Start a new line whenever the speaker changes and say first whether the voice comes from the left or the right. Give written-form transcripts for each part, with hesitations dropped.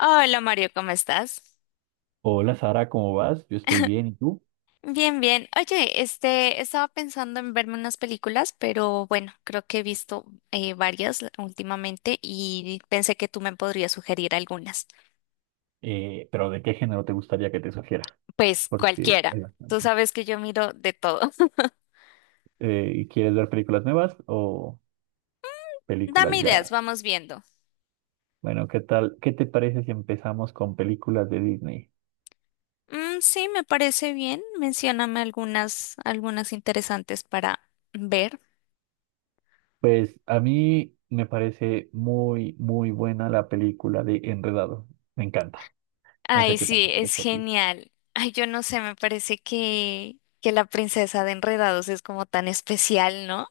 left: Hola Mario, ¿cómo estás?
right: Hola Sara, ¿cómo vas? Yo estoy bien, ¿y tú?
left: Bien, bien. Oye, estaba pensando en verme unas películas, pero bueno, creo que he visto varias últimamente y pensé que tú me podrías sugerir algunas.
right: Pero ¿de qué género te gustaría que te sugiera?
left: Pues
right: Porque
left: cualquiera.
right: hay
left: Tú
right: bastante.
left: sabes que yo miro de todo.
right: ¿Quieres ver películas nuevas o películas
left: Dame ideas,
right: ya?
left: vamos viendo.
right: Bueno, ¿qué tal? ¿Qué te parece si empezamos con películas de Disney?
left: Mm, sí, me parece bien. Mencióname algunas, algunas interesantes para ver.
right: Pues a mí me parece muy, muy buena la película de Enredado. Me encanta. No sé
left: Ay,
right: qué tal
left: sí,
right: te
left: es
right: parece a ti.
left: genial. Ay, yo no sé, me parece que la princesa de Enredados es como tan especial, ¿no?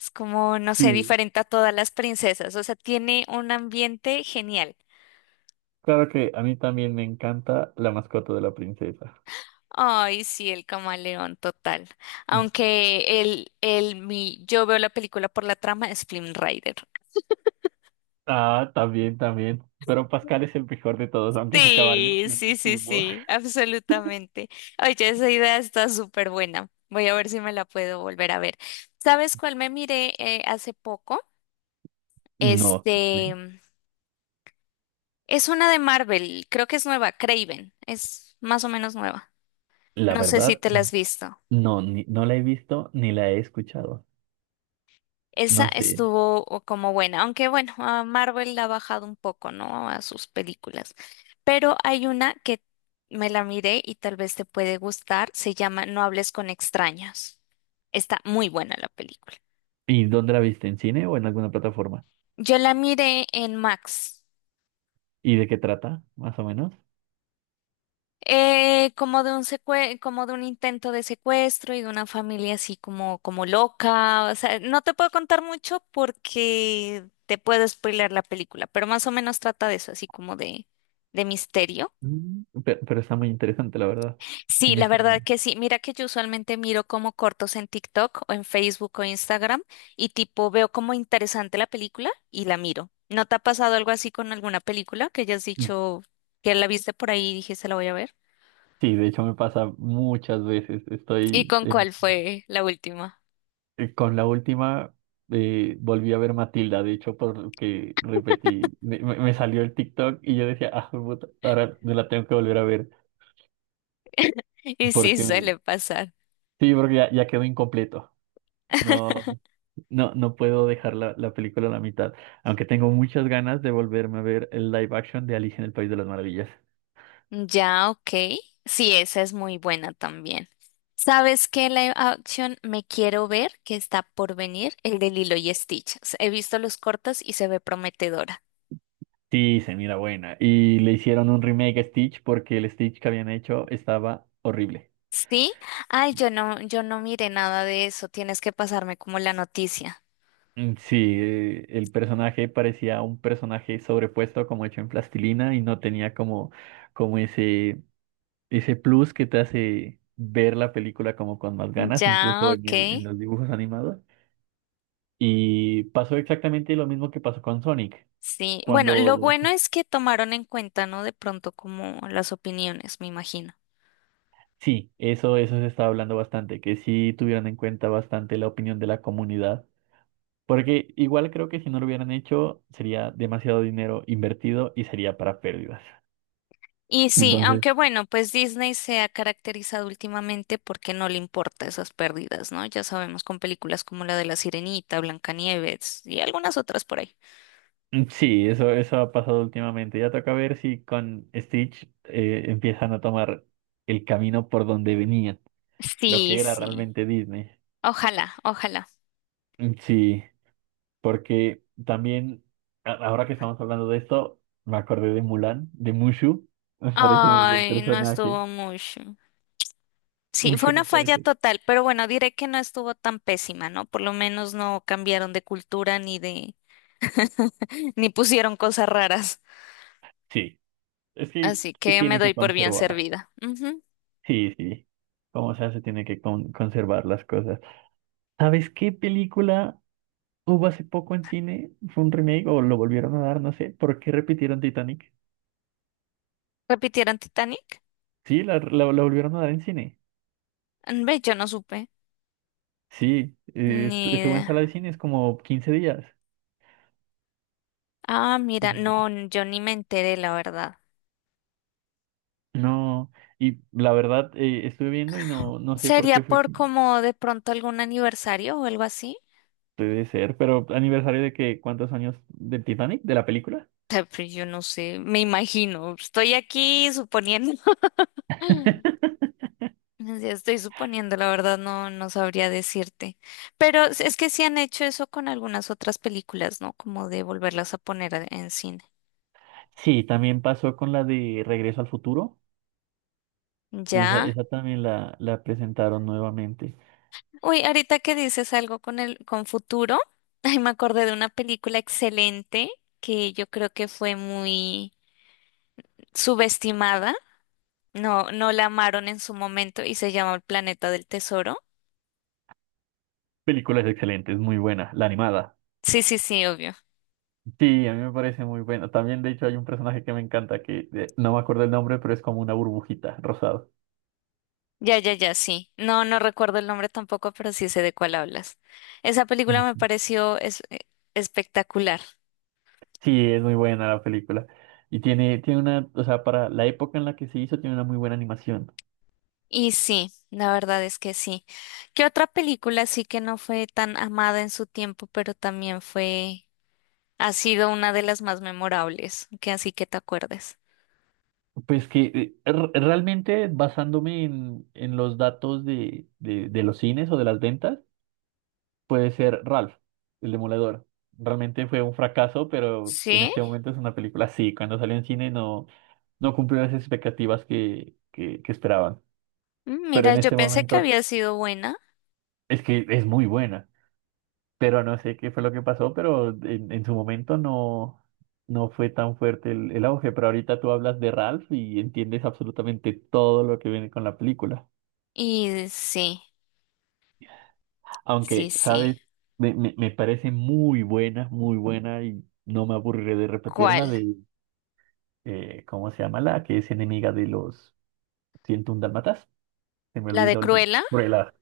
left: Es como, no sé,
right: Sí.
left: diferente a todas las princesas. O sea, tiene un ambiente genial.
right: Claro que a mí también me encanta La mascota de la princesa.
left: Ay, sí, el camaleón total. Aunque yo veo la película por la trama, es Flynn Rider.
right: Ah, también, también. Pero Pascal es el mejor de todos, aunque ese caballo
left: Sí,
right: es
left: sí, sí,
right: víctima.
left: sí, absolutamente. Oye, esa idea está súper buena. Voy a ver si me la puedo volver a ver. ¿Sabes cuál me miré hace poco?
right: No,
left: Este, es una de Marvel, creo que es nueva, Craven, es más o menos nueva.
right: la
left: No sé si
right: verdad,
left: te la has visto.
right: no, no la he visto ni la he escuchado.
left: Esa
right: No sé.
left: estuvo como buena, aunque bueno, a Marvel la ha bajado un poco, ¿no? A sus películas. Pero hay una que me la miré y tal vez te puede gustar, se llama No hables con extraños. Está muy buena la película.
right: ¿Y dónde la viste? ¿En cine o en alguna plataforma?
left: Yo la miré en Max.
right: ¿Y de qué trata, más o menos?
left: Como de un como de un intento de secuestro y de una familia así como, como loca. O sea, no te puedo contar mucho porque te puedo spoiler la película, pero más o menos trata de eso, así como de misterio.
right: Mm, pero, está muy interesante, la verdad. Sí
left: Sí,
right: me
left: la
right: suena.
left: verdad que sí. Mira que yo usualmente miro como cortos en TikTok o en Facebook o Instagram y tipo veo como interesante la película y la miro. ¿No te ha pasado algo así con alguna película que hayas
right: Mm.
left: dicho que la viste por ahí y dijiste la voy a ver?
right: Sí, de hecho me pasa muchas veces.
left: ¿Y
right: Estoy
left: con cuál fue la última?
right: Con la última volví a ver Matilda, de hecho, porque repetí, me salió el TikTok y yo decía, ah, puta, ahora me la tengo que volver a ver,
left: Y sí,
right: porque me-
left: suele pasar.
right: sí, porque ya quedó incompleto. No, no, no puedo dejar la película a la mitad, aunque tengo muchas ganas de volverme a ver el live action de Alicia en el País de las Maravillas.
left: Ya, ok. Sí, esa es muy buena también. ¿Sabes qué live action me quiero ver que está por venir? El de Lilo y Stitch. He visto los cortos y se ve prometedora.
right: Sí, se mira buena. Y le hicieron un remake a Stitch porque el Stitch que habían hecho estaba horrible.
left: ¿Sí? Ay, yo no, yo no miré nada de eso. Tienes que pasarme como la noticia.
right: Mm, sí, el personaje parecía un personaje sobrepuesto como hecho en plastilina y no tenía como ese, ese plus que te hace ver la película como con más ganas,
left: Ya,
right: incluso en
left: ok.
right: el- en los dibujos animados. Y pasó exactamente lo mismo que pasó con Sonic.
left: Sí. Bueno, lo
right: Cuando,
left: bueno es que tomaron en cuenta, ¿no? De pronto como las opiniones, me imagino.
right: sí, eso se estaba hablando bastante, que sí tuvieran en cuenta bastante la opinión de la comunidad. Porque igual creo que si no lo hubieran hecho, sería demasiado dinero invertido y sería para pérdidas.
left: Y sí,
right: Entonces.
left: aunque bueno, pues Disney se ha caracterizado últimamente porque no le importa esas pérdidas, ¿no? Ya sabemos con películas como la de La Sirenita, Blancanieves y algunas otras por ahí.
right: Mm, sí, eso ha pasado últimamente. Ya toca ver si con Stitch empiezan a tomar el camino por donde venían, lo
left: Sí,
right: que era
left: sí.
right: realmente Disney.
left: Ojalá, ojalá.
right: Mm, sí, porque también, ahora que estamos hablando de esto, me acordé de Mulan, de Mushu. Me parece un buen
left: Ay, no
right: personaje.
left: estuvo mucho. Sí, fue
right: Mushu
left: una
right: me
left: falla
right: parece.
left: total, pero bueno, diré que no estuvo tan pésima, ¿no? Por lo menos no cambiaron de cultura ni de, ni pusieron cosas raras.
right: Sí, es que
left: Así
right: se
left: que me
right: tiene que
left: doy por bien
right: conservar.
left: servida. Ujú.
right: Sí, sí. Como sea, se tiene que conservar las cosas. ¿Sabes qué película hubo hace poco en cine? Fue un remake o lo volvieron a dar, no sé, ¿por qué repitieron Titanic?
left: ¿Repitieron Titanic?
right: Sí, la volvieron a dar en cine.
left: Mm, ve, yo no supe.
right: Sí,
left: Ni
right: estuve en
left: idea.
right: sala de cines como 15 días.
left: Ah,
right: Y
left: mira, no, yo ni me enteré, la verdad.
right: no, y la verdad, estuve viendo y no sé por
left: ¿Sería
right: qué fue.
left: por como de pronto algún aniversario o algo así?
right: Puede ser, pero aniversario de que, ¿cuántos años del Titanic, de la película?
left: Ah, pues yo no sé, me imagino. Estoy aquí suponiendo. ya estoy suponiendo, la verdad, no, no sabría decirte. Pero es que sí han hecho eso con algunas otras películas, ¿no? Como de volverlas a poner en cine.
right: Sí, también pasó con la de Regreso al Futuro. Esa,
left: Ya.
right: esa también la presentaron nuevamente.
left: Uy, ahorita que dices algo con el, con futuro, ay, me acordé de una película excelente que yo creo que fue muy subestimada, no, no la amaron en su momento y se llama El Planeta del Tesoro.
right: Película es excelente, es muy buena, la animada.
left: Sí, sí, sí, obvio.
right: Sí, a mí me parece muy bueno. También, de hecho, hay un personaje que me encanta, que no me acuerdo el nombre, pero es como una burbujita rosada.
left: Ya, ya, ya, sí. No, no recuerdo el nombre tampoco, pero sí sé de cuál hablas. Esa película me
right: Ujú.
left: pareció espectacular.
right: Sí, es muy buena la película. Y tiene una, o sea, para la época en la que se hizo, tiene una muy buena animación.
left: Y sí, la verdad es que sí. ¿Qué otra película sí que no fue tan amada en su tiempo, pero también fue, ha sido una de las más memorables, que así que te acuerdes?
right: Pues que realmente basándome en los datos de los cines o de las ventas, puede ser Ralph, el Demoledor. Realmente fue un fracaso, pero en
left: Sí,
right: este momento es una película. Sí, cuando salió en cine no, cumplió las expectativas que esperaban.
left: mm,
right: Pero
left: mira,
right: en
left: yo
right: este
left: pensé que
right: momento
left: había sido buena
right: es que es muy buena, pero no sé qué fue lo que pasó, pero en su momento no fue tan fuerte el auge, pero ahorita tú hablas de Ralph y entiendes absolutamente todo lo que viene con la película,
left: y sí. Sí,
right: aunque,
left: sí.
right: ¿sabes? Me parece muy buena y no me aburriré de repetirla.
left: ¿Cuál?
right: ¿Cómo se llama la que es enemiga de los 101 dálmatas? Se me
left: ¿La de
right: olvidó el nombre.
left: Cruella?
right: Cruella.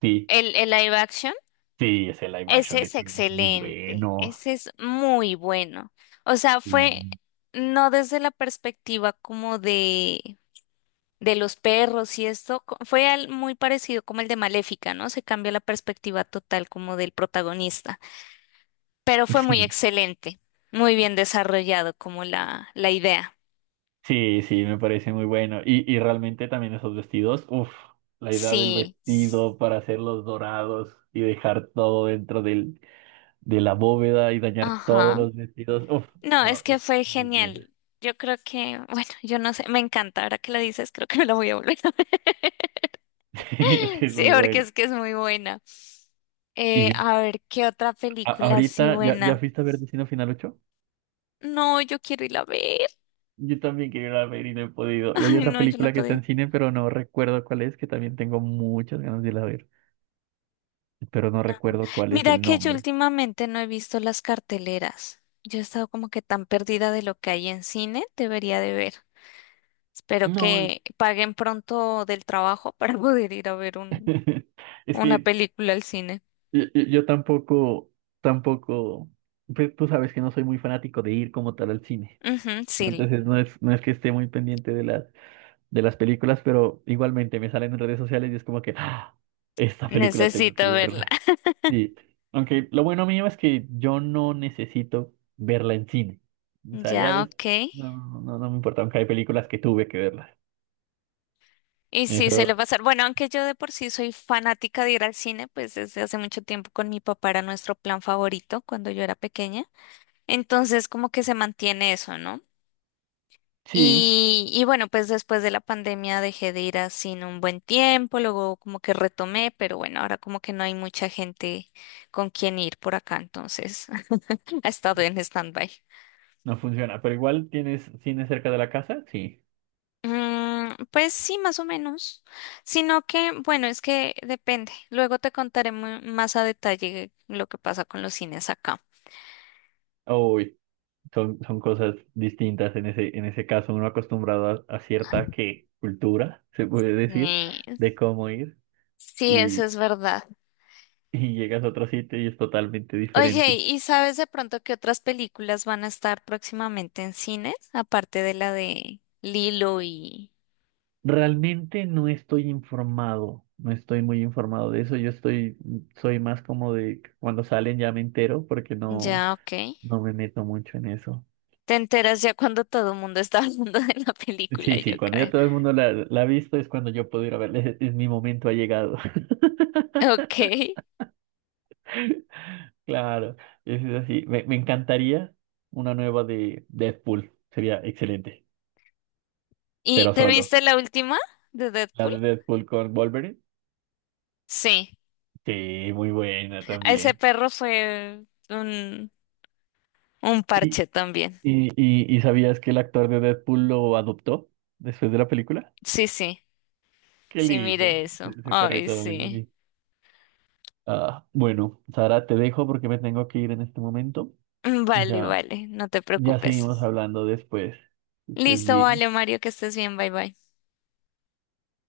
right: Sí,
left: El live action?
right: sí, ese live action
left: Ese
right: de
left: es
right: Cruella es muy
left: excelente.
right: bueno.
left: Ese es muy bueno. O sea,
right: Sí.
left: fue no desde la perspectiva como de los perros y esto. Fue muy parecido como el de Maléfica, ¿no? Se cambia la perspectiva total como del protagonista. Pero fue muy
right: Sí,
left: excelente. Muy bien desarrollado como la idea.
right: sí, sí, me parece muy bueno. Y realmente también esos vestidos, uff, la idea del
left: Sí. s-
right: vestido para hacerlos dorados y dejar todo dentro de la bóveda y dañar todos
left: Ajá.
right: los vestidos, uff,
left: No,
right: no,
left: es
right: es
left: que fue
right: muy bueno.
left: genial. Yo creo que, bueno, yo no sé, me encanta. Ahora que lo dices, creo que me la voy a volver a ver.
right: Sí, es que es
left: Sí,
right: muy
left: porque
right: bueno.
left: es que es muy buena.
right: Y yo,
left: A ver, ¿qué otra película así
right: ahorita, ¿ya
left: buena?
right: fuiste a ver Destino Final Ocho?
left: No, yo quiero ir a ver.
right: Yo también quería ir a ver y no he podido. Y hay
left: Ay,
right: otra
left: no, yo no he
right: película que está
left: podido.
right: en cine, pero no recuerdo cuál es, que también tengo muchas ganas de ir a ver, pero no recuerdo cuál es
left: Mira
right: el
left: que yo
right: nombre.
left: últimamente no he visto las carteleras. Yo he estado como que tan perdida de lo que hay en cine, debería de ver. Espero
right: No,
left: que paguen pronto del trabajo para poder ir a ver un,
right: es
left: una
right: que
left: película al cine.
right: yo tampoco, tampoco, pues tú sabes que no soy muy fanático de ir como tal al cine.
left: Ujú,
right: ¿No?
left: sí,
right: Entonces no es que esté muy pendiente de las, películas, pero igualmente me salen en redes sociales y es como que, "Ah, esta película tengo que
left: necesito verla.
right: verla." Sí, aunque lo bueno mío es que yo no necesito verla en cine. O sea, ya
left: Ya, ok.
right: no, no, no no me importa, aunque hay películas que tuve que verlas.
left: Y sí, se le
right: Eso
left: pasar. Bueno, aunque yo de por sí soy fanática de ir al cine, pues desde hace mucho tiempo con mi papá era nuestro plan favorito cuando yo era pequeña. Entonces, como que se mantiene eso, ¿no?
right: sí,
left: Y bueno, pues después de la pandemia dejé de ir al cine un buen tiempo, luego como que retomé, pero bueno, ahora como que no hay mucha gente con quien ir por acá, entonces ha estado en stand-by.
right: no funciona, pero igual tienes cine cerca de la casa, sí.
left: Mm, pues sí, más o menos. Sino que, bueno, es que depende. Luego te contaré más a detalle lo que pasa con los cines acá.
right: Uy. Son cosas distintas en ese caso, uno acostumbrado a cierta que cultura, se puede decir,
left: Sí,
right: de cómo ir
left: sí, eso
right: y,
left: es verdad.
right: y llegas a otro sitio y es totalmente
left: Oye,
right: diferente.
left: ¿y sabes de pronto qué otras películas van a estar próximamente en cines? Aparte de la de Lilo y...
right: Realmente no estoy informado, no estoy muy informado de eso, soy más como de cuando salen ya me entero porque no,
left: Ya, ok.
right: no me meto mucho en eso.
left: Te enteras ya cuando todo el mundo está hablando de la película,
right: Sí,
left: yo
right: sí, cuando ya
left: creo.
right: todo el mundo la ha visto es cuando yo puedo ir a verle, es mi momento ha llegado.
left: Ok.
right: Claro, es así. Me- encantaría una nueva de Deadpool. Sería excelente,
left: ¿Y
right: pero
left: te
right: solo.
left: viste la última de
right: La
left: Deadpool?
right: de Deadpool con Wolverine.
left: Sí.
right: Sí, muy buena
left: Ese
right: también.
left: perro fue un
right: ¿Y,
left: parche también.
right: y sabías que el actor de Deadpool lo adoptó después de la película?
left: Sí, sí,
right: Qué
left: sí,
right: lindo.
left: mire eso.
right: Ese
left: Ay,
right: perrito muy
left: sí.
right: bonito. Ah, bueno, Sara, te dejo porque me tengo que ir en este momento.
left: Vale,
right: Ya,
left: vale, no te
right: ya seguimos
left: preocupes.
right: hablando después. Que estés
left: Listo,
right: bien.
left: vale, Mario, que estés bien, bye bye.